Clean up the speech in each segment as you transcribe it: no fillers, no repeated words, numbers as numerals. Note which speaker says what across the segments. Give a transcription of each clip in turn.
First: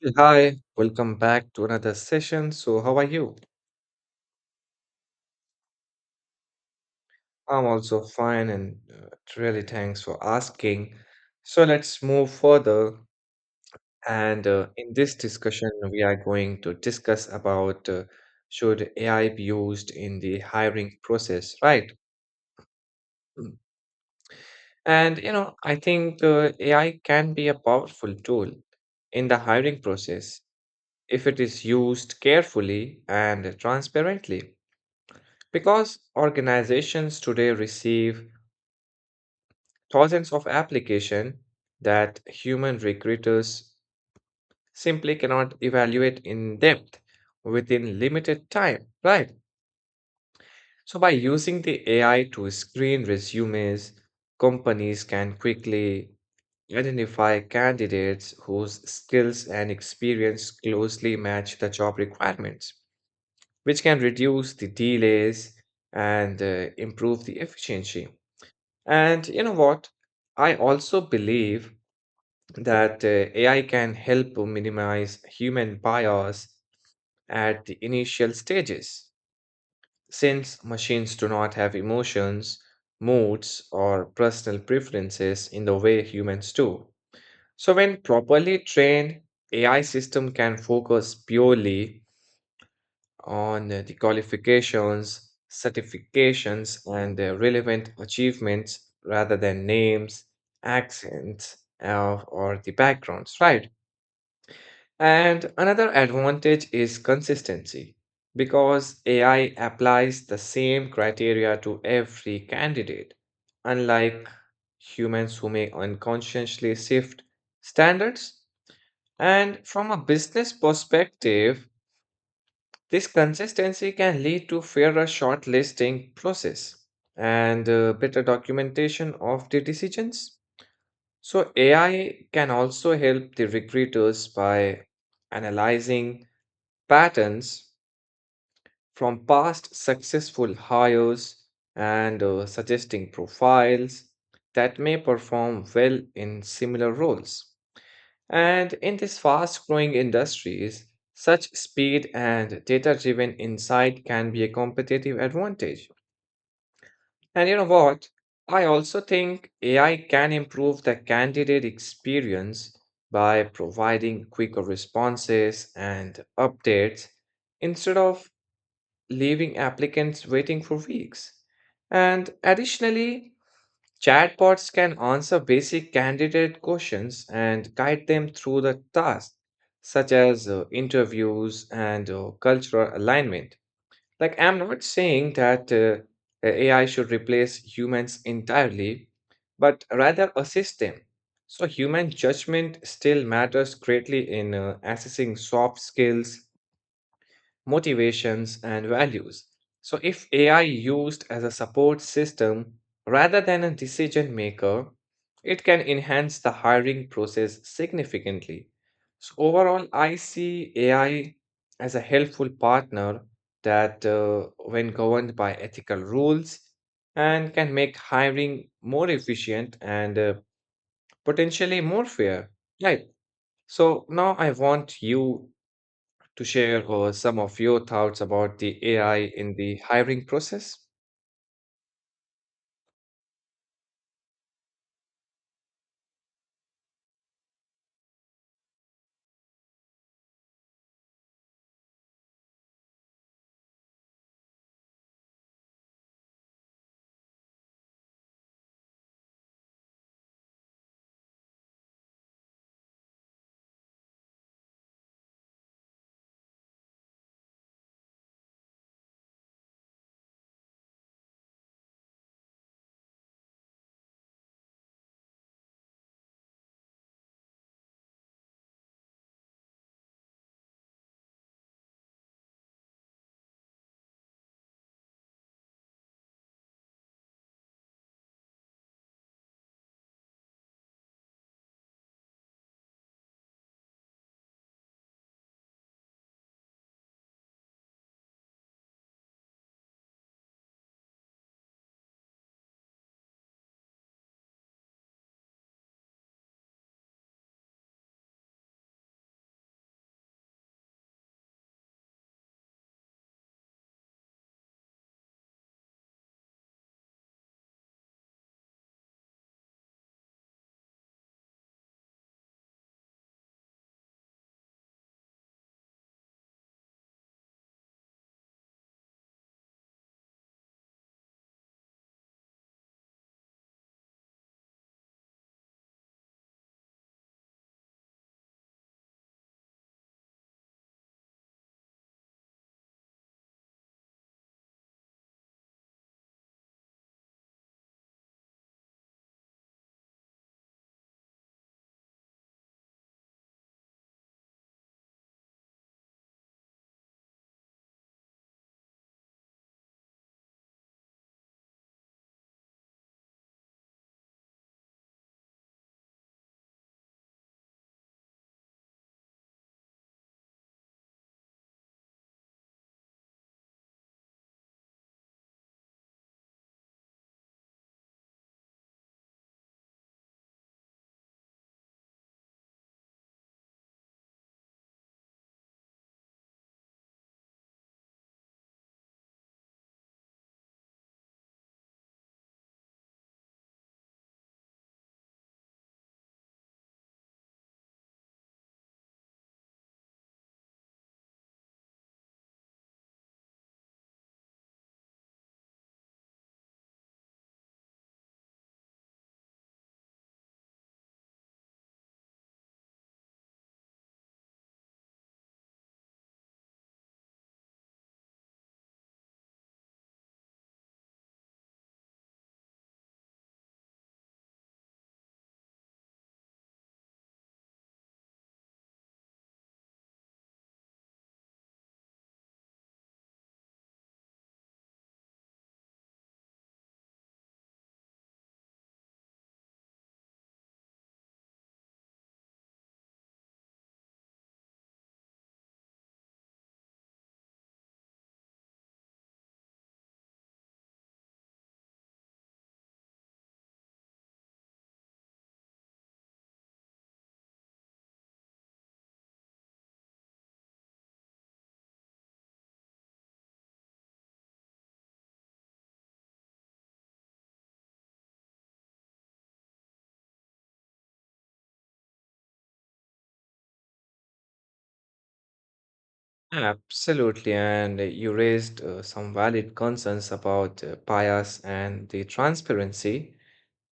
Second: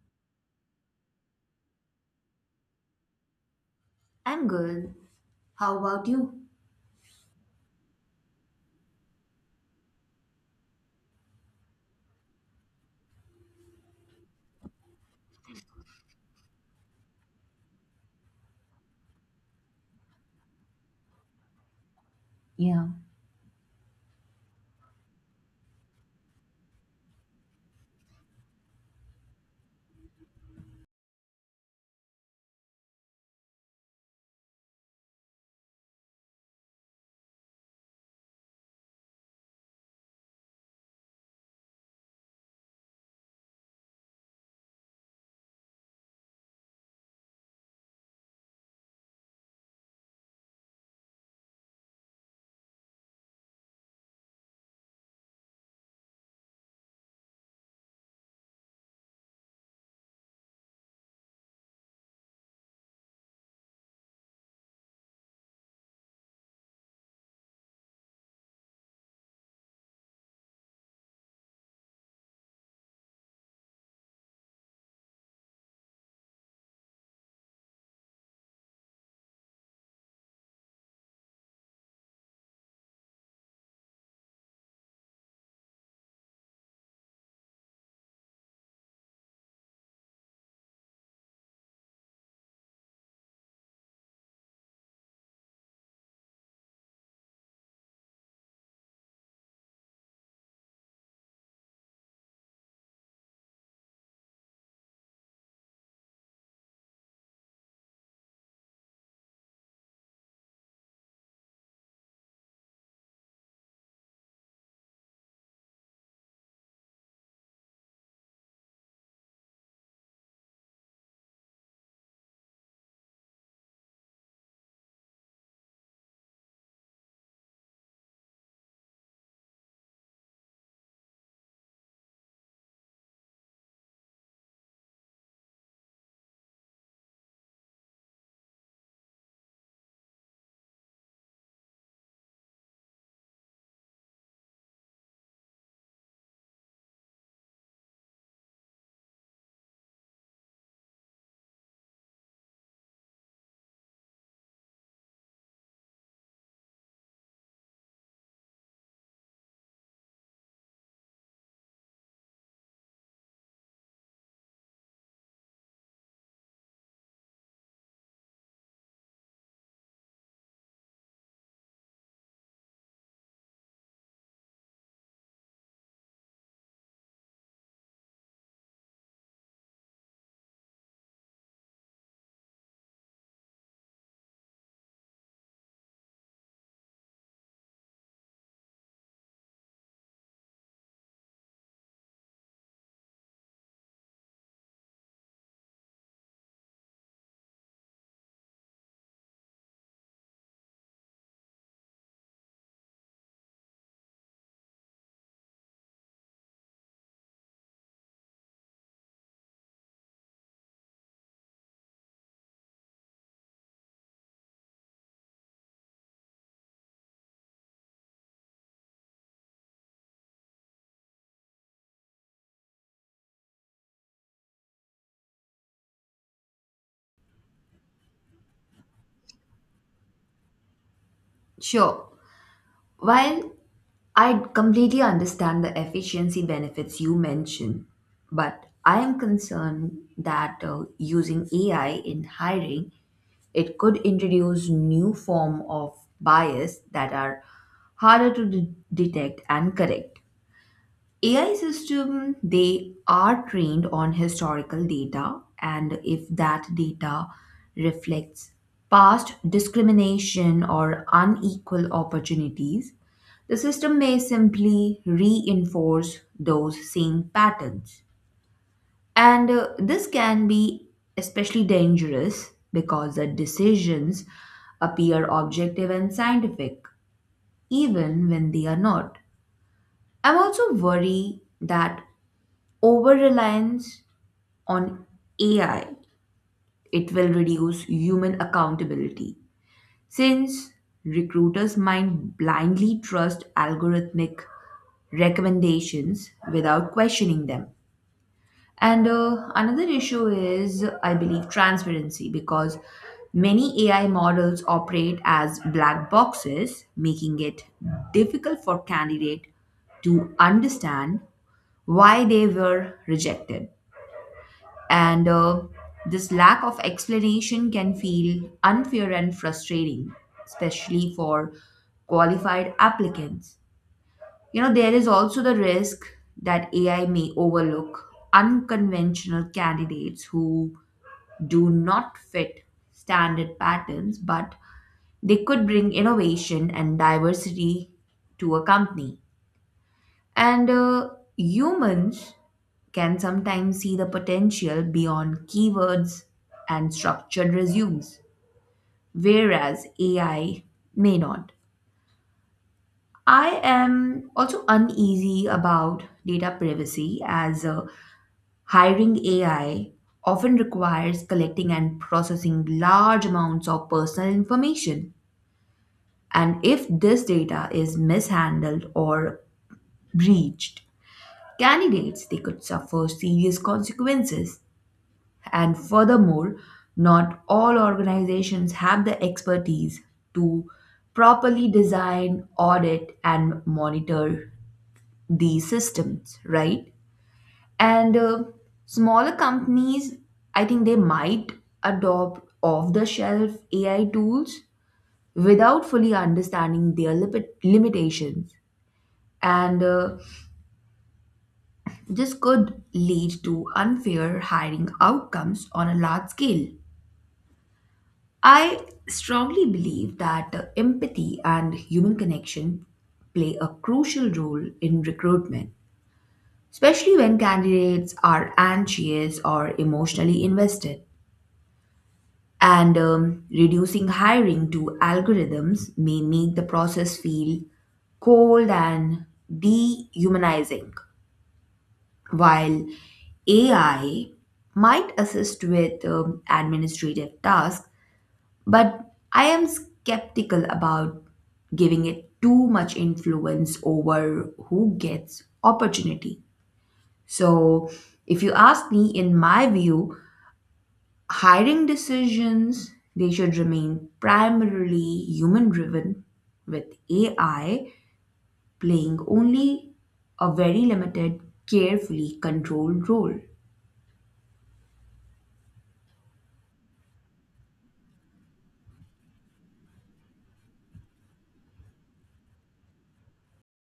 Speaker 1: Hey, hi, welcome back to another session. So, how are you?
Speaker 2: I'm good. How about you?
Speaker 1: I'm also fine, and really thanks for asking. So, let's move further. And in this discussion, we are going to discuss about should AI be used in the hiring process, right?
Speaker 2: Yeah,
Speaker 1: Mm. And you know, I think AI can be a powerful tool in the hiring process if it is used carefully and transparently. Because organizations today receive thousands of applications that human recruiters simply cannot evaluate in depth within limited time, right? So by using the AI to screen resumes, companies can quickly identify candidates whose skills and experience closely match the job requirements, which can reduce the delays and improve the efficiency. And you know what? I also believe that AI can help minimize human bias at the initial stages, since machines do not have emotions, moods, or personal preferences in the way humans do. So, when properly trained, AI system can focus purely on the qualifications, certifications, and relevant achievements rather than names, accents, or the backgrounds, right? And another advantage is consistency because AI applies the same criteria to every candidate, unlike humans who may unconsciously shift standards. And from a business perspective, this consistency can lead to fairer shortlisting process and better documentation of the decisions. So AI can also help the recruiters by analyzing patterns from past successful hires and suggesting profiles that may perform well in similar roles. And in these fast growing industries, such speed and data driven insight can be a competitive advantage. And you know what? I also think AI can improve the candidate experience by providing quicker responses and updates instead of leaving applicants waiting for weeks. And additionally, chatbots can answer basic candidate questions and guide them through the task, such as interviews and cultural alignment. Like, I'm not saying that AI should replace humans entirely, but rather assist them. So, human judgment still matters greatly in assessing soft skills motivations, and values. So, if AI used as a support system rather than a decision maker, it can enhance the hiring process significantly. So, overall, I see AI as a helpful partner that, when governed by ethical rules, and can make hiring more efficient and potentially more fair. Right. So now I want you to share some of your thoughts about the AI in the hiring process?
Speaker 2: sure. While I completely understand the efficiency benefits you mentioned, but I am concerned that using AI in hiring, it could introduce new form of bias that are harder to detect and correct. AI system they are trained on historical data, and if that data reflects past discrimination or unequal opportunities, the system may simply reinforce those same patterns. And this can be especially dangerous because the decisions appear objective and scientific even when they are not. I'm also worried that over reliance on AI, it will reduce human accountability, since recruiters might blindly trust algorithmic recommendations without questioning them. And another issue is, I believe, transparency, because many AI models operate as black boxes, making it difficult for candidate to understand why they were rejected. And this lack of explanation can feel unfair and frustrating, especially for qualified applicants. You know, there is also the risk that AI may overlook unconventional candidates who do not fit standard patterns, but they could bring innovation and diversity to a company. And humans can sometimes see the potential beyond keywords and structured resumes, whereas AI may not. I am also uneasy about data privacy, as hiring AI often requires collecting and processing large amounts of personal information. And if this data is mishandled or breached, candidates they could suffer serious consequences. And furthermore, not all organizations have the expertise to properly design, audit, and monitor these systems, right? And smaller companies, I think, they might adopt off the shelf AI tools without fully understanding their lipid limitations, and this could lead to unfair hiring outcomes on a large scale. I strongly believe that empathy and human connection play a crucial role in recruitment, especially when candidates are anxious or emotionally invested. And reducing hiring to algorithms may make the process feel cold and dehumanizing. While AI might assist with administrative tasks, but I am skeptical about giving it too much influence over who gets opportunity. So, if you ask me, in my view, hiring decisions they should remain primarily human driven, with AI playing only a very limited, carefully controlled role.
Speaker 1: Absolutely, and you raised some valid concerns about bias and the transparency.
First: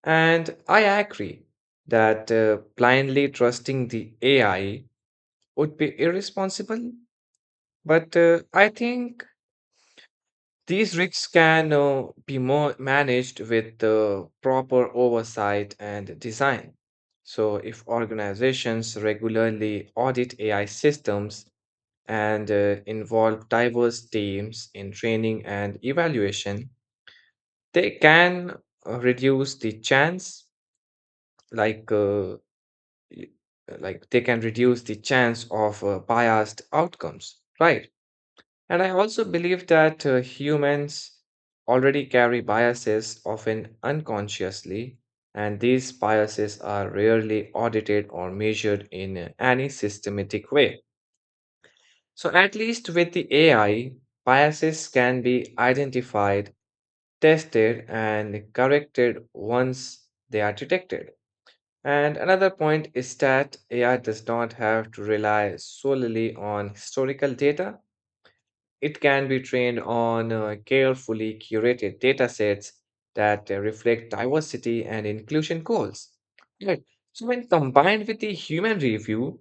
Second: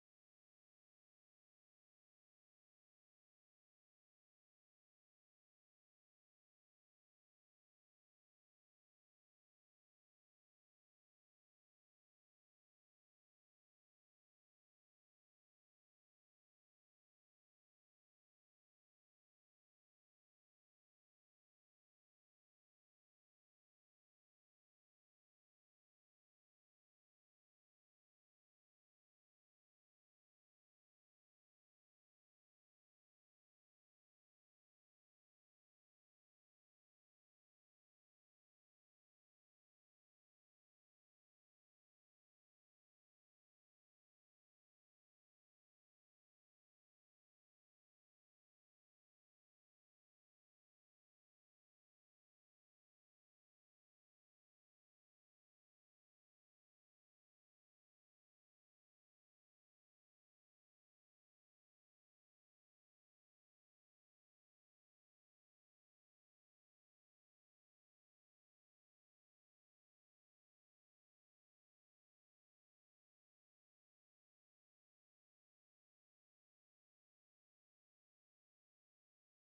Speaker 1: And I agree that blindly trusting the AI would be irresponsible. But I think these risks can be more managed with proper oversight and design. So, if organizations regularly audit AI systems and involve diverse teams in training and evaluation, they can reduce the chance, like uh, y- like they can reduce the chance of biased outcomes, right? And I also believe that humans already carry biases, often unconsciously, and these biases are rarely audited or measured in any systematic way. So, at least with the AI, biases can be identified, tested, and corrected once they are detected. And another point is that AI does not have to rely solely on historical data. It can be trained on carefully curated datasets that reflect diversity and inclusion goals. Right. So, when combined with the human review,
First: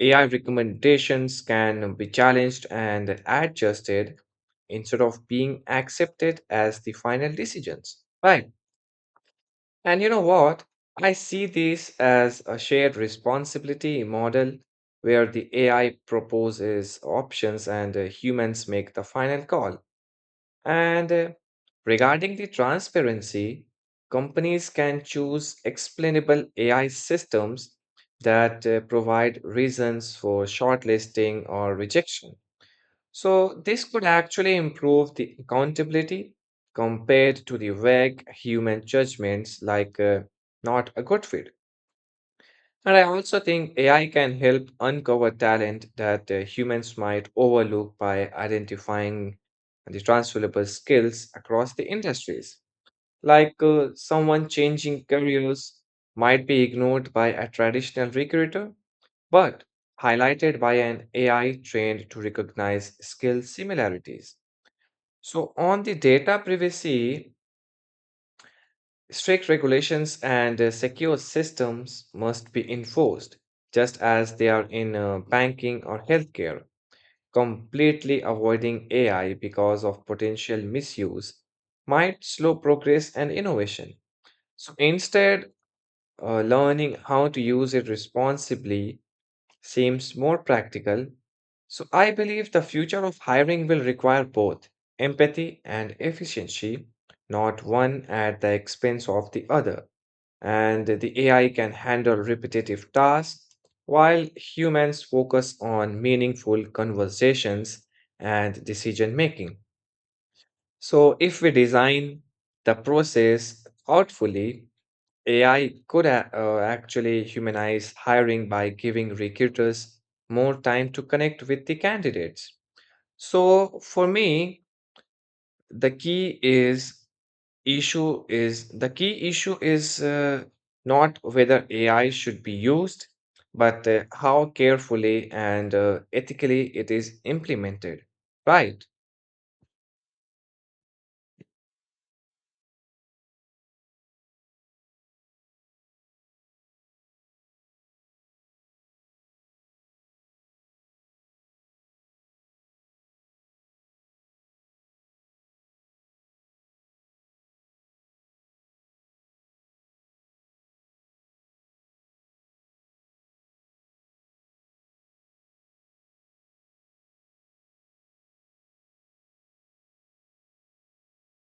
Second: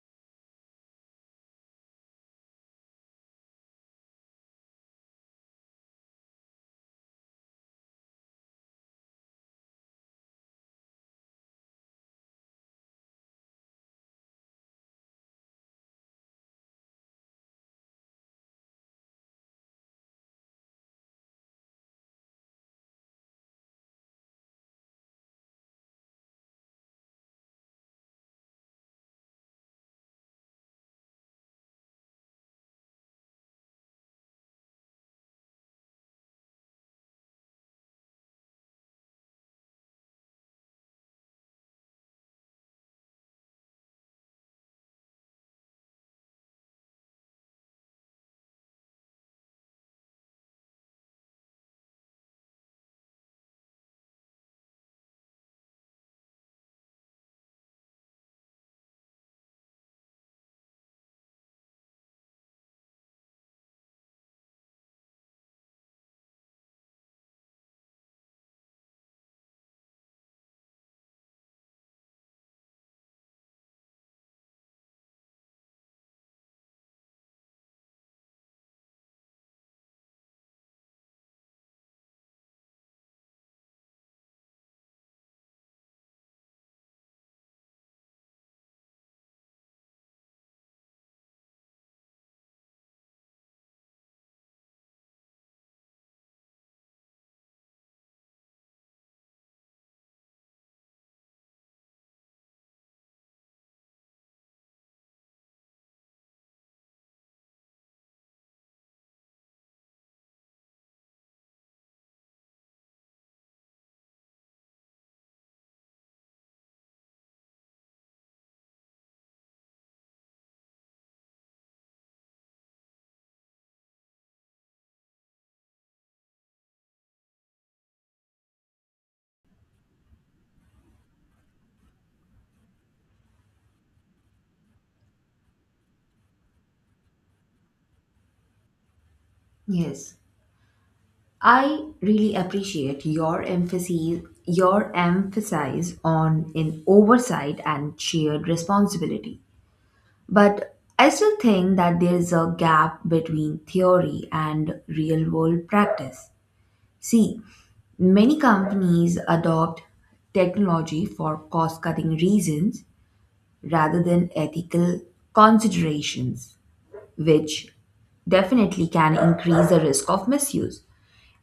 Speaker 1: AI recommendations can be challenged and adjusted instead of being accepted as the final decisions. Right. And you know what? I see this as a shared responsibility model where the AI proposes options and humans make the final call. And regarding the transparency, companies can choose explainable AI systems that provide reasons for shortlisting or rejection. So, this could actually improve the accountability compared to the vague human judgments like not a good fit. And I also think AI can help uncover talent that humans might overlook by identifying the transferable skills across the industries. Like someone changing careers might be ignored by a traditional recruiter, but highlighted by an AI trained to recognize skill similarities. So, on the data privacy, strict regulations and secure systems must be enforced, just as they are in banking or healthcare. Completely avoiding AI because of potential misuse might slow progress and innovation. So instead, learning how to use it responsibly seems more practical. So I believe the future of hiring will require both empathy and efficiency, not one at the expense of the other, and the AI can handle repetitive tasks while humans focus on meaningful conversations and decision making. So, if we design the process thoughtfully, AI could actually humanize hiring by giving recruiters more time to connect with the candidates. So, for me, the key is the key issue is not whether AI should be used, but how carefully and ethically it is implemented. Right.
Speaker 2: Yes. I really appreciate your emphasis on in oversight and shared responsibility. But I still think that there is a gap between theory and real world practice. See, many companies adopt technology for cost cutting reasons rather than ethical considerations, which definitely can increase the risk of misuse.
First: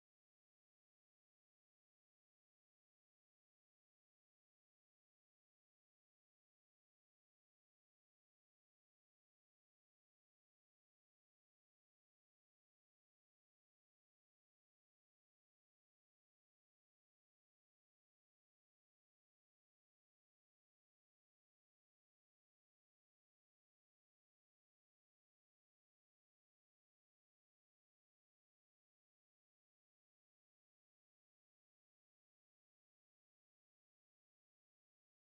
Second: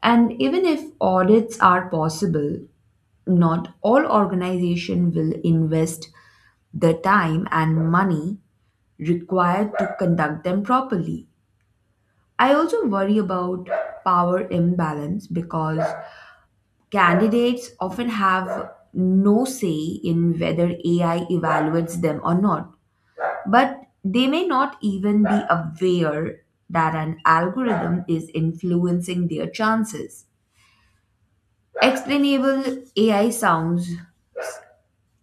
Speaker 2: And even if audits are possible, not all organization will invest the time and money required to conduct them properly. I also worry about power imbalance, because candidates often have no say in whether AI evaluates them or not. But they may not even be aware that an algorithm is influencing their chances. Explainable AI sounds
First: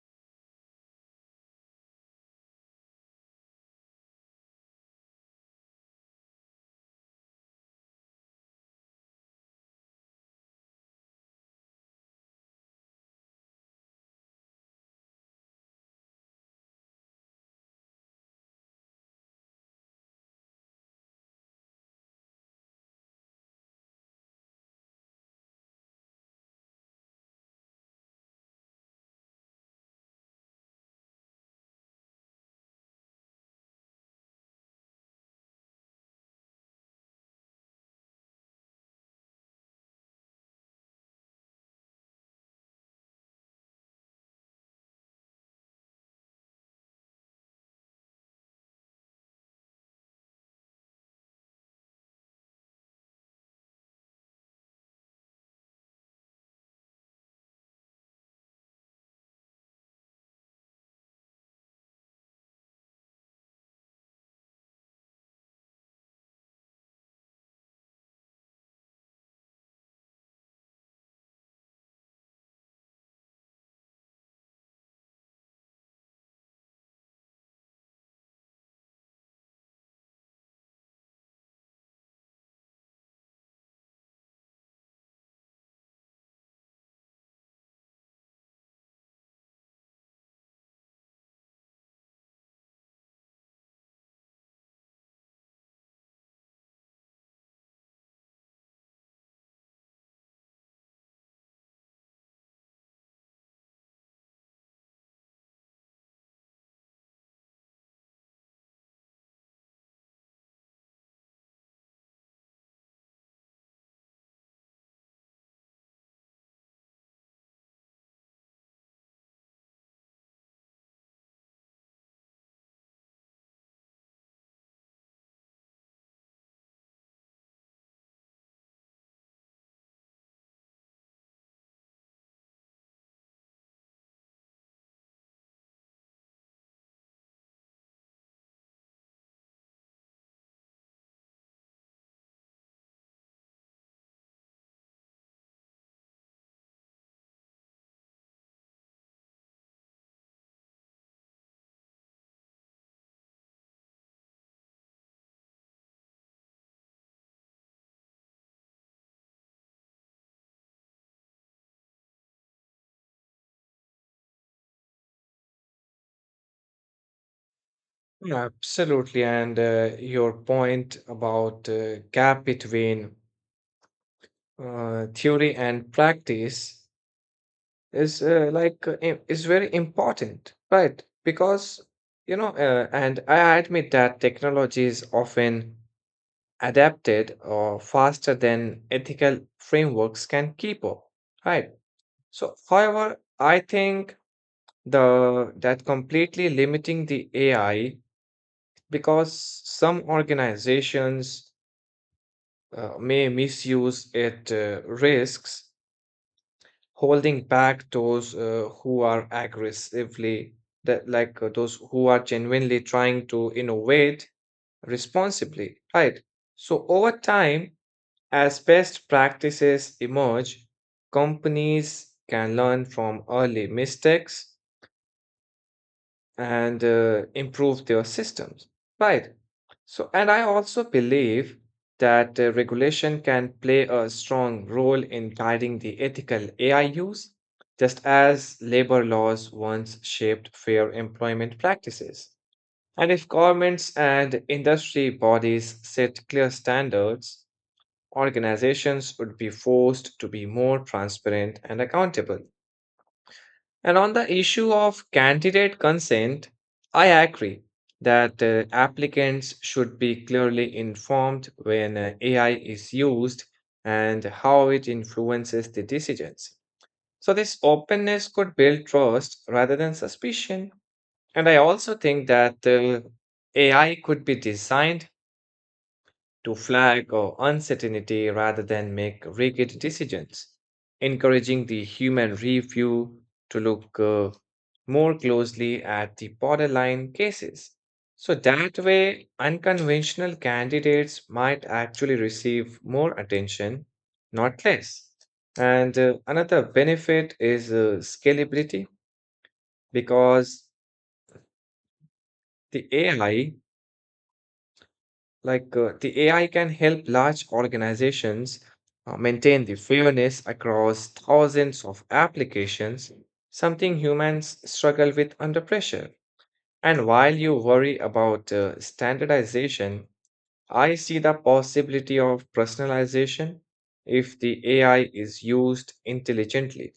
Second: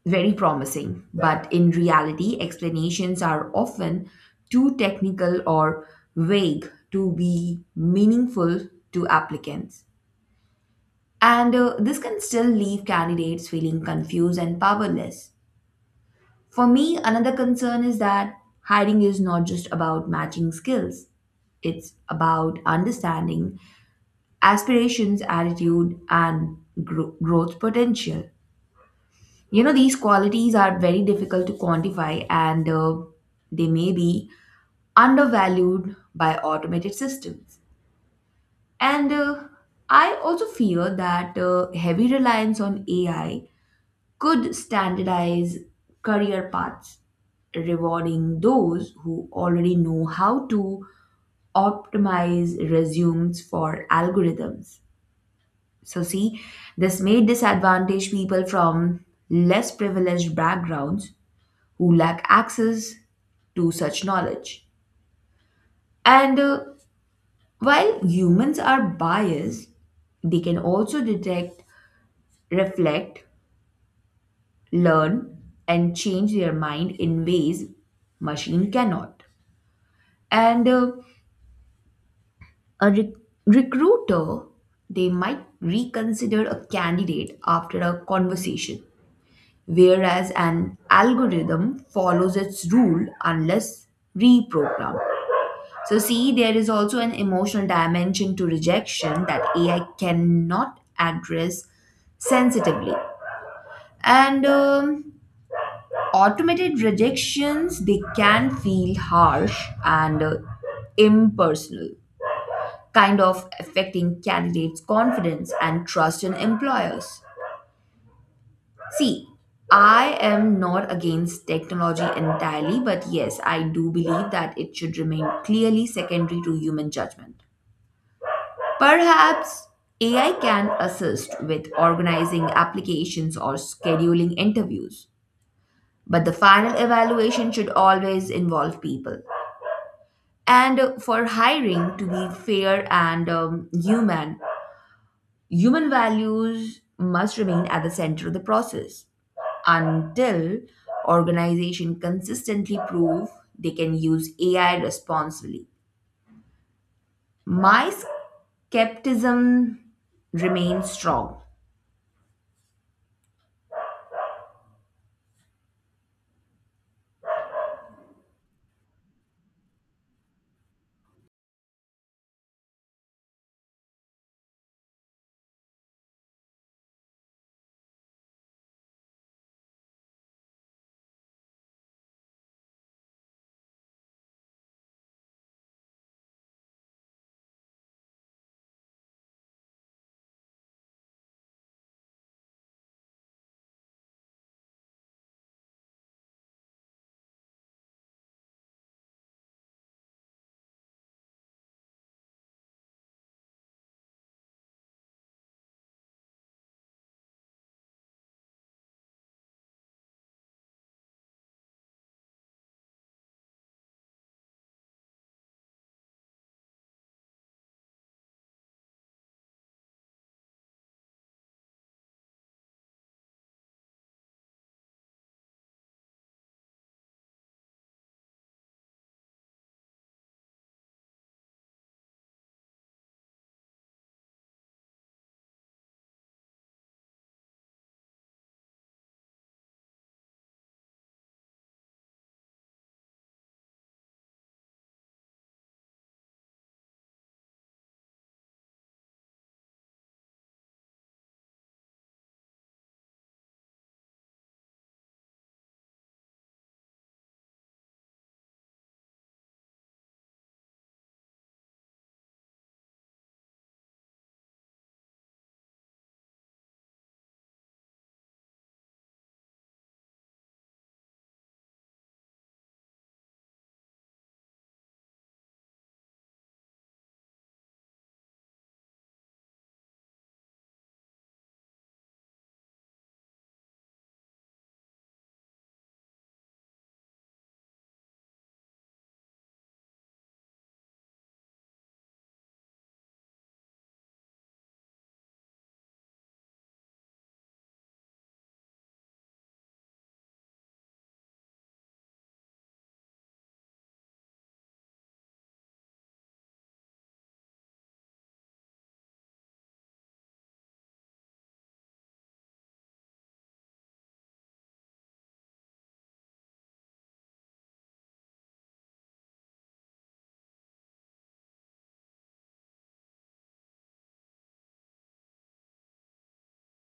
Speaker 2: very promising, but in reality, explanations are often too technical or vague to be meaningful to applicants. And this can still leave candidates feeling confused and powerless. For me, another concern is that hiring is not just about matching skills, it's about understanding aspirations, attitude, and growth potential. You know, these qualities are very difficult to quantify, and they may be undervalued by automated systems. And I also fear that heavy reliance on AI could standardize career paths, rewarding those who already know how to optimize resumes for algorithms. So, see, this may disadvantage people from less privileged backgrounds who lack access to such knowledge. And while humans are biased, they can also detect, reflect, learn, and change their mind in ways machine cannot. And a recruiter, they might reconsider a candidate after a conversation, whereas an algorithm follows its rule unless reprogrammed. So, see, there is also an emotional dimension to rejection that AI cannot address sensitively. And automated rejections, they can feel harsh and impersonal, kind of affecting candidates' confidence and trust in employers. See, I am not against technology entirely, but yes, I do believe that it should remain clearly secondary to human judgment. Perhaps AI can assist with organizing applications or scheduling interviews, but the final evaluation should always involve people. And for hiring to be fair and human, human values must remain at the center of the process until organization consistently prove they can use AI responsibly. My skepticism remains strong.
Speaker 1: Absolutely. And your point about gap between theory and practice is like im- is very important right because you know and I admit that technology is often adapted or faster than ethical frameworks can keep up right so however I think the that completely limiting the ai because some organizations may misuse it risks holding back those who are aggressively that like those who are genuinely trying to innovate responsibly right so over time as best practices emerge companies can learn from early mistakes and improve their systems right so and I also believe that regulation can play a strong role in guiding the ethical ai use just as labor laws once shaped fair employment practices and if governments and industry bodies set clear standards organizations would be forced to be more transparent and accountable and on the issue of candidate consent, I agree that applicants should be clearly informed when AI is used and how it influences the decisions. So, this openness could build trust rather than suspicion. And I also think that AI could be designed to flag or uncertainty rather than make rigid decisions, encouraging the human review to look more closely at the borderline cases. So that way, unconventional candidates might actually receive more attention, not less. And another benefit is scalability because the AI Like the AI can help large organizations maintain the fairness across thousands of applications, something humans struggle with under pressure. And while you worry about standardization, I see the possibility of personalization if the AI is used intelligently.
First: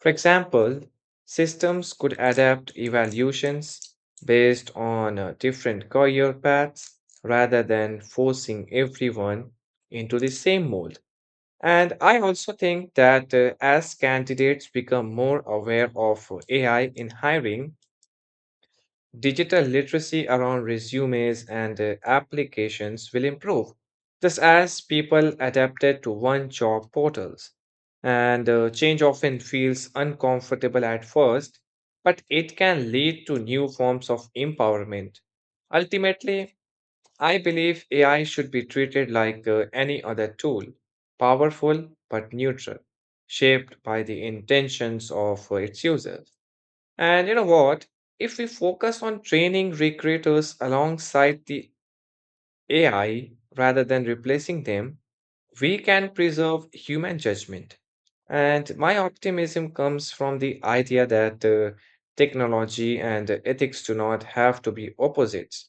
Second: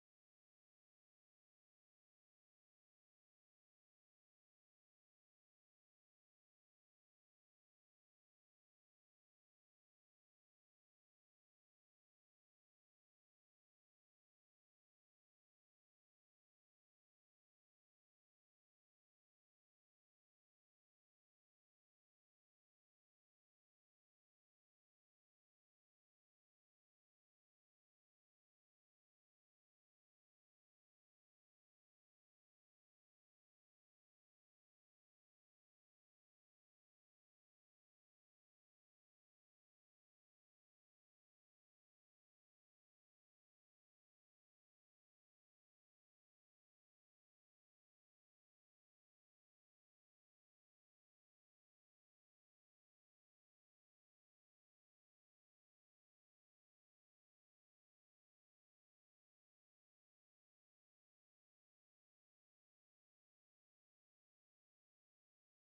Speaker 1: For example, systems could adapt evaluations based on different career paths rather than forcing everyone into the same mold. And I also think that as candidates become more aware of AI in hiring, Digital literacy around resumes and applications will improve, just as people adapted to one job portals. And change often feels uncomfortable at first, but it can lead to new forms of empowerment. Ultimately, I believe AI should be treated like any other tool, powerful but neutral, shaped by the intentions of its users. And you know what? If we focus on training recreators alongside the AI rather than replacing them, we can preserve human judgment. And my optimism comes from the idea that technology and ethics do not have to be opposites.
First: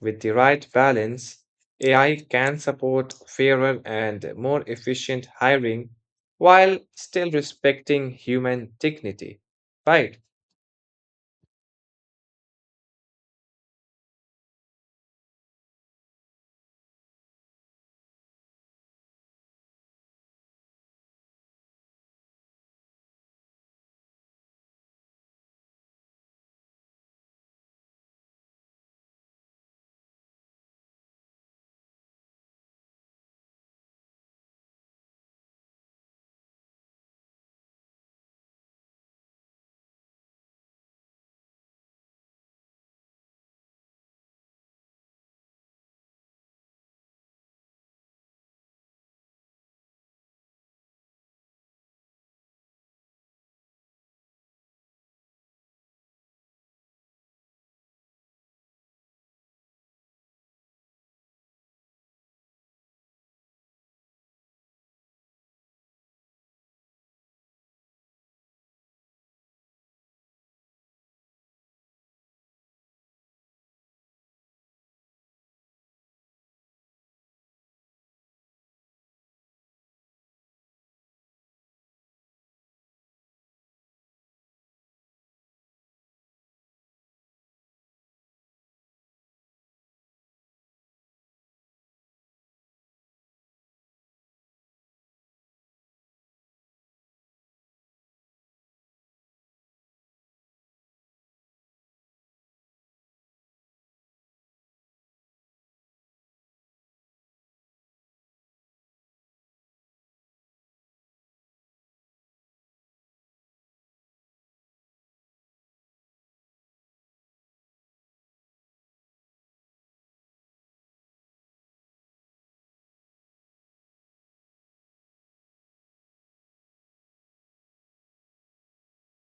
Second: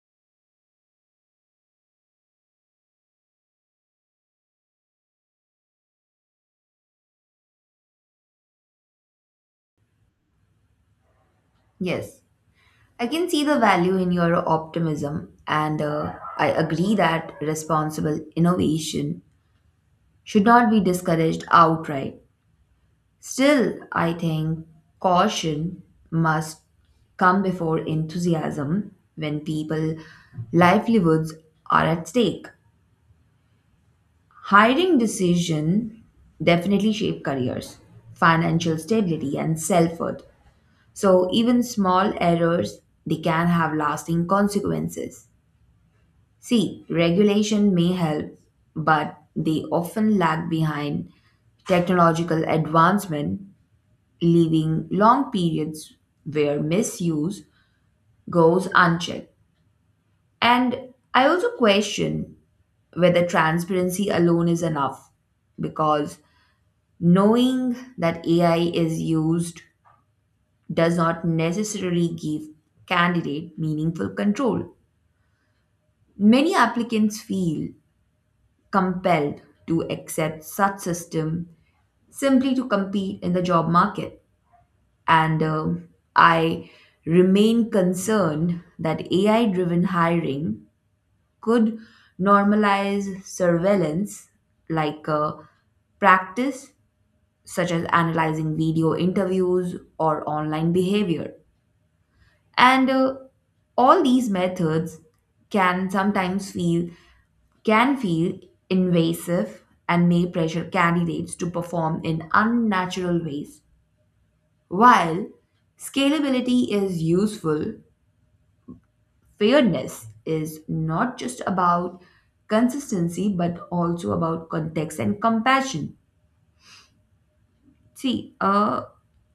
Speaker 1: With the right balance, AI can support fairer and more efficient hiring while still respecting human dignity, right.
Speaker 2: Yes. I can see the value in your optimism, and I agree that responsible innovation should not be discouraged outright. Still, I think caution must come before enthusiasm when people livelihoods are at stake. Hiring decision definitely shape careers, financial stability, and self-worth. So even small errors they can have lasting consequences. See, regulation may help, but they often lag behind technological advancement, leaving long periods where misuse goes unchecked. And I also question whether transparency alone is enough, because knowing that AI is used does not necessarily give candidate meaningful control. Many applicants feel compelled to accept such system simply to compete in the job market. And I remain concerned that AI driven hiring could normalize surveillance like practice, such as analyzing video interviews or online behavior. And all these methods can sometimes feel can feel invasive and may pressure candidates to perform in unnatural ways. While scalability is useful, fairness is not just about consistency but also about context and compassion. See, a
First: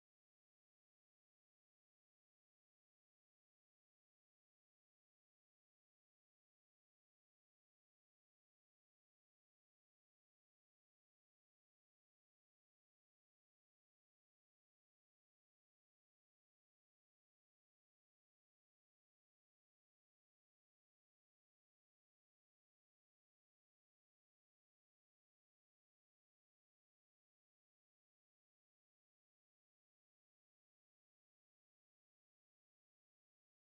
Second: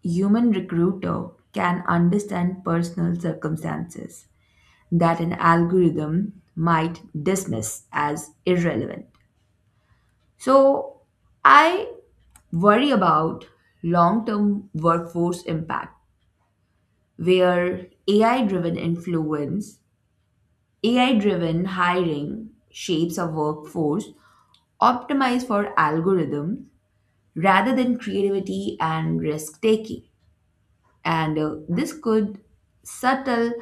Speaker 2: human recruiter can understand personal circumstances that an algorithm might dismiss as irrelevant. So, I worry about long term workforce impact where AI driven hiring shapes a workforce optimized for algorithms rather than creativity and risk taking. And this could subtle,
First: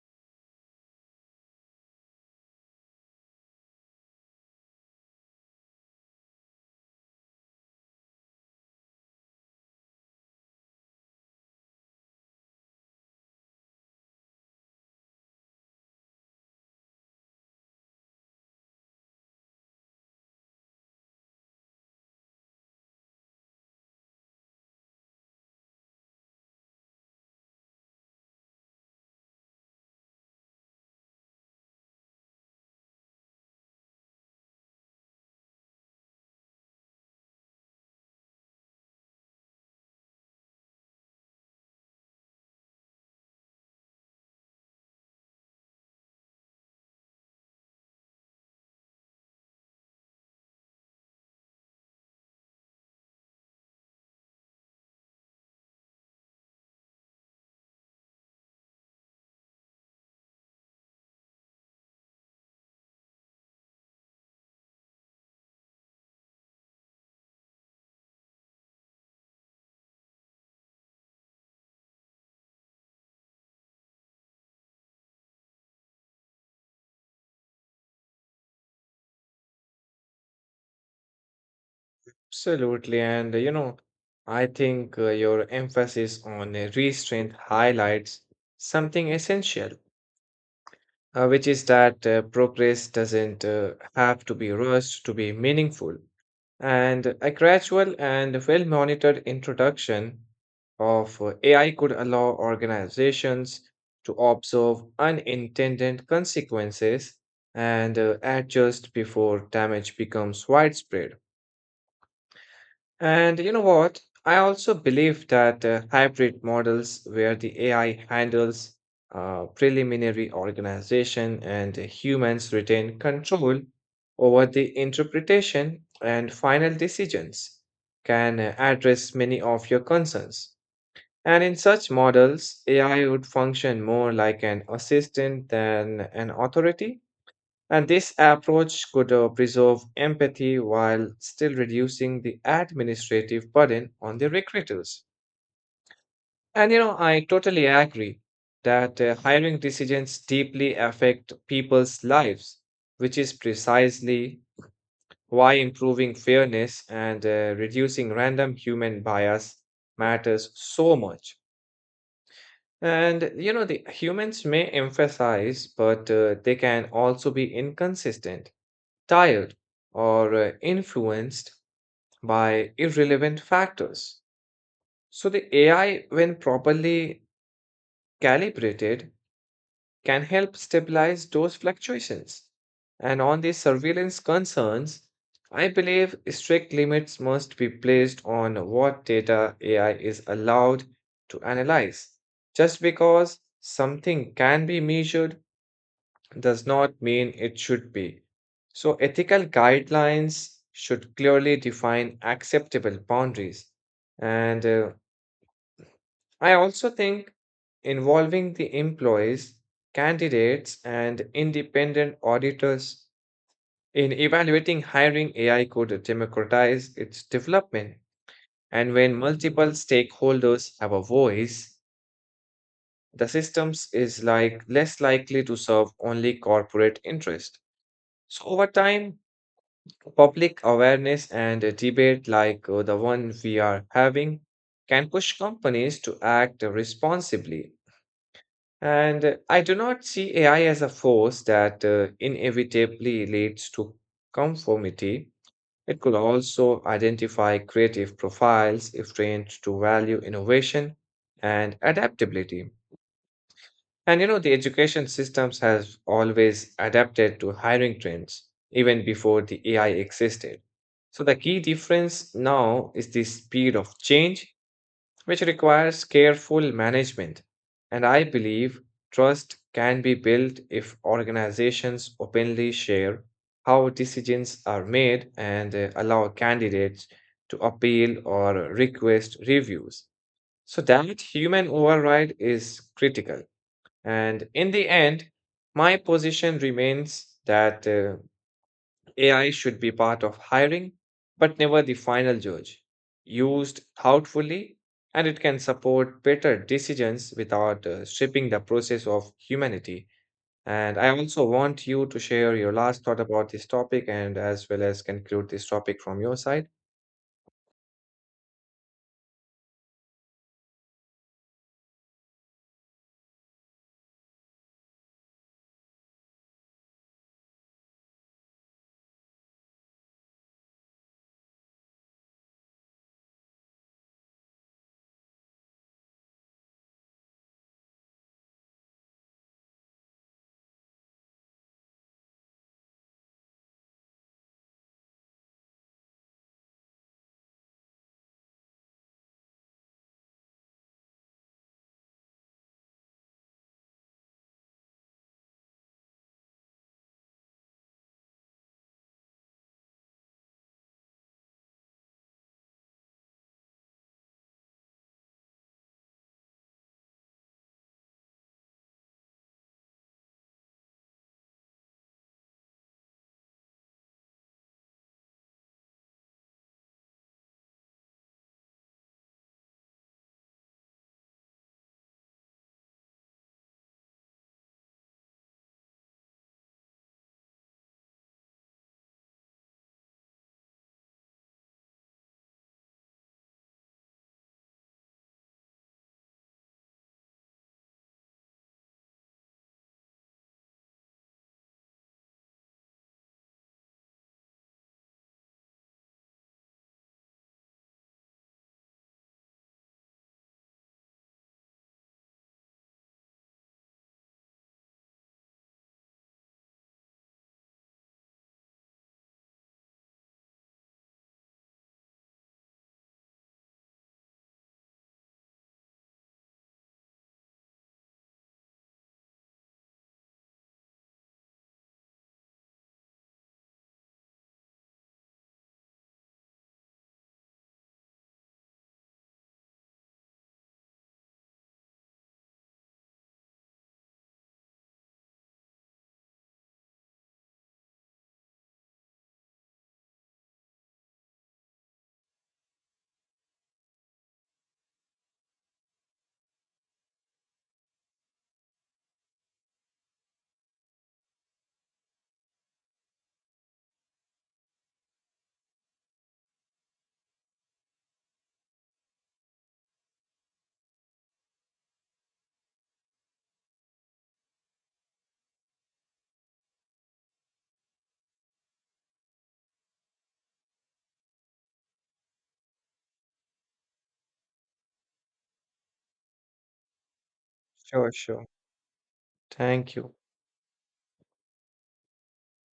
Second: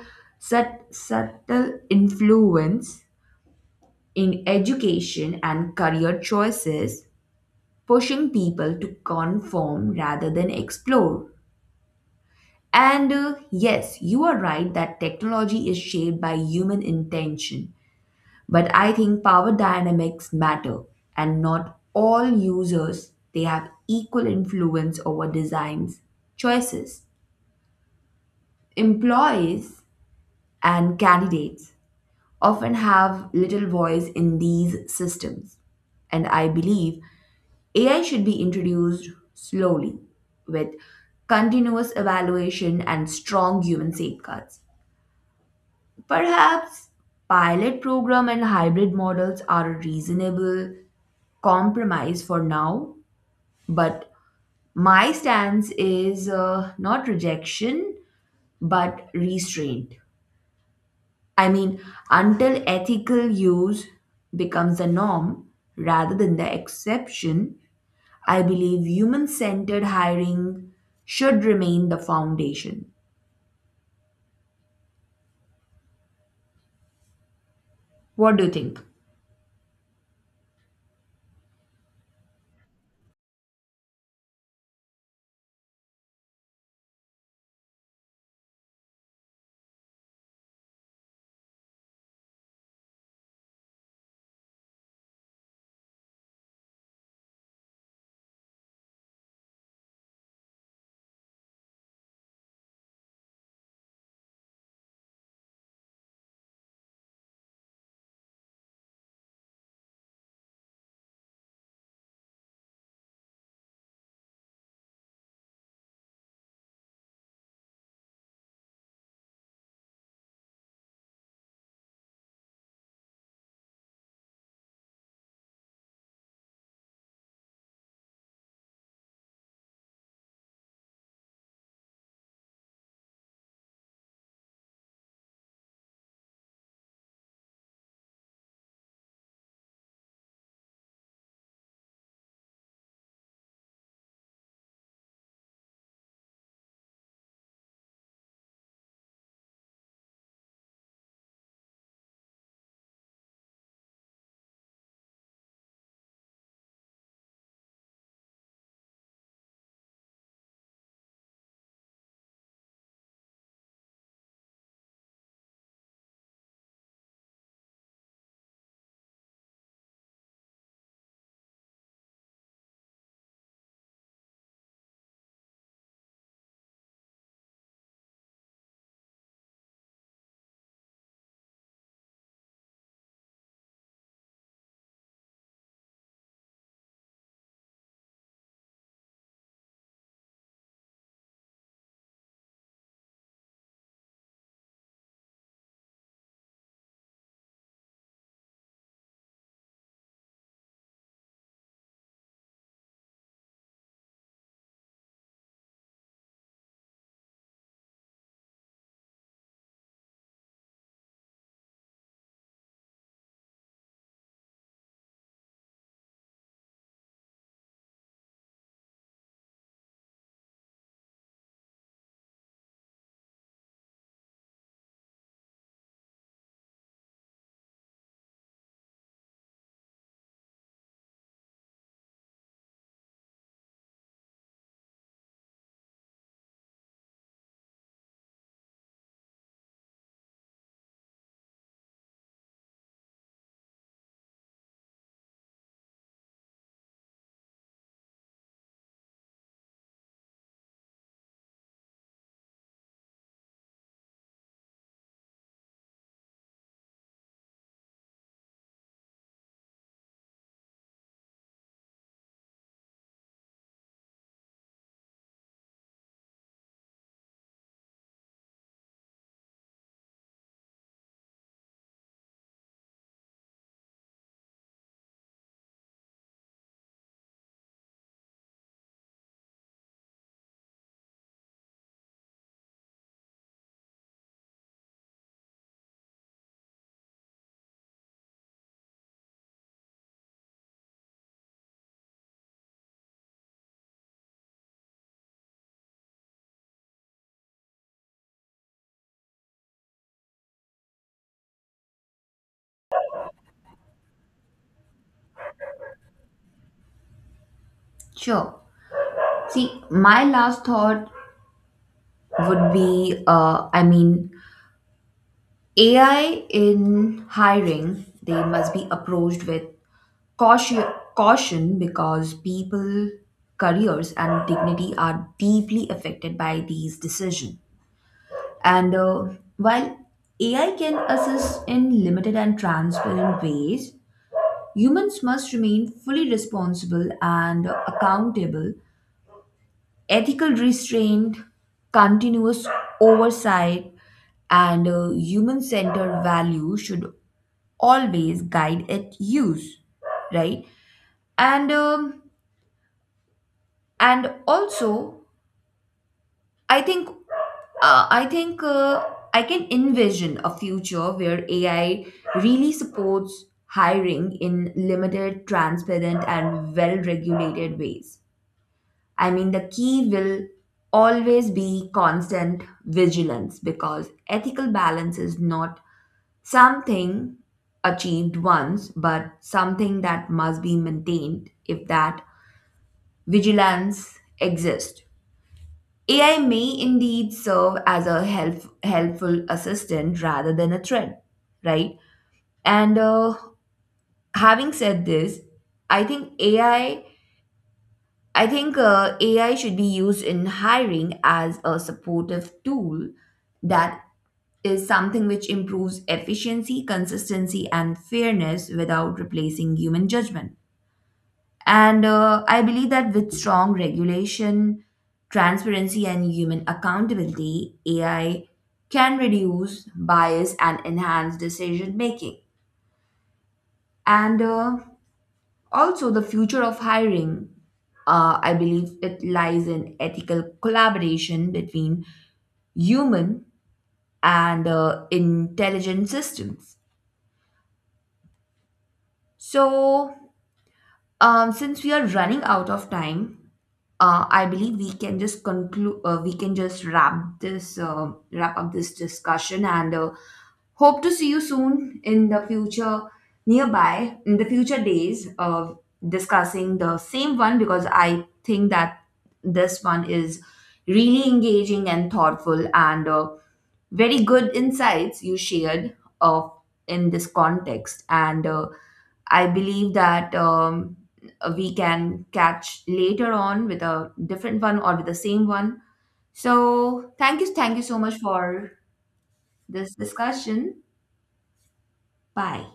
Speaker 2: subtle influence in education and career choices, pushing people to conform rather than explore. And yes, you are right that technology is shaped by human intention. But I think power dynamics matter, and not all users they have equal influence over designs, choices. Employees and candidates often have little voice in these systems. And I believe AI should be introduced slowly, with continuous evaluation and strong human safeguards. Perhaps pilot program and hybrid models are reasonable compromise for now, but my stance is not rejection but restraint. I mean, until ethical use becomes the norm rather than the exception, I believe human centered hiring should remain the foundation. What do you think?
Speaker 1: Absolutely. And you know, I think your emphasis on restraint highlights something essential, which is that progress doesn't have to be rushed to be meaningful. And a gradual and well monitored introduction of AI could allow organizations to observe unintended consequences and adjust before damage becomes widespread. And you know what? I also believe that hybrid models where the AI handles preliminary organization and humans retain control over the interpretation and final decisions can address many of your concerns. And in such models, AI would function more like an assistant than an authority, and this approach could preserve empathy while still reducing the administrative burden on the recruiters. And you know, I totally agree that hiring decisions deeply affect people's lives, which is precisely why improving fairness and reducing random human bias matters so much. And you know, the humans may emphasize, but they can also be inconsistent, tired, or influenced by irrelevant factors. So, the AI, when properly calibrated, can help stabilize those fluctuations. And on the surveillance concerns, I believe strict limits must be placed on what data AI is allowed to analyze. Just because something can be measured does not mean it should be. So, ethical guidelines should clearly define acceptable boundaries. And I also think involving the employees, candidates, and independent auditors in evaluating hiring AI could democratize its development. And when multiple stakeholders have a voice, the systems is like less likely to serve only corporate interest. So over time, public awareness and a debate like the one we are having can push companies to act responsibly. And I do not see AI as a force that inevitably leads to conformity. It could also identify creative profiles if trained to value innovation and adaptability. And you know, the education systems have always adapted to hiring trends even before the AI existed. So the key difference now is the speed of change, which requires careful management. And I believe trust can be built if organizations openly share how decisions are made and allow candidates to appeal or request reviews. So that human override is critical. And in the end, my position remains that AI should be part of hiring, but never the final judge. Used thoughtfully, and it can support better decisions without stripping the process of humanity. And I also want you to share your last thought about this topic and as well as conclude this topic from your side.
Speaker 2: Sure. See, my last thought would be I mean, AI in hiring, they must be approached with Caution, caution because people, careers, and dignity are deeply affected by these decisions. And while AI can assist in limited and transparent ways, humans must remain fully responsible and accountable. Ethical restraint, continuous oversight, and human centered value should always guide its use, right? And um and also, i think I think, I can envision a future where AI really supports hiring in limited, transparent, and well regulated ways. I mean, the key will always be constant vigilance, because ethical balance is not something achieved once but something that must be maintained. If that vigilance exists, AI may indeed serve as a helpful assistant rather than a threat, right? And having said this, I think AI, I I think uh, AI should be used in hiring as a supportive tool that is something which improves efficiency, consistency, and fairness without replacing human judgment. And I believe that with strong regulation, transparency, and human accountability, AI can reduce bias and enhance decision making. And also, the future of hiring, I believe it lies in ethical collaboration between human and intelligent systems. So, since we are running out of time, I believe we can just conclude. We can just wrap up this discussion, and hope to see you soon in the future, nearby in the future days of discussing the same one, because I think that this one is really engaging and thoughtful, and very good insights you shared uh, in this context and. I believe that we can catch later on with a different one or with the same one. So thank you so
Speaker 1: Sure,
Speaker 2: much
Speaker 1: sure.
Speaker 2: for this
Speaker 1: Thank you.
Speaker 2: discussion. Bye.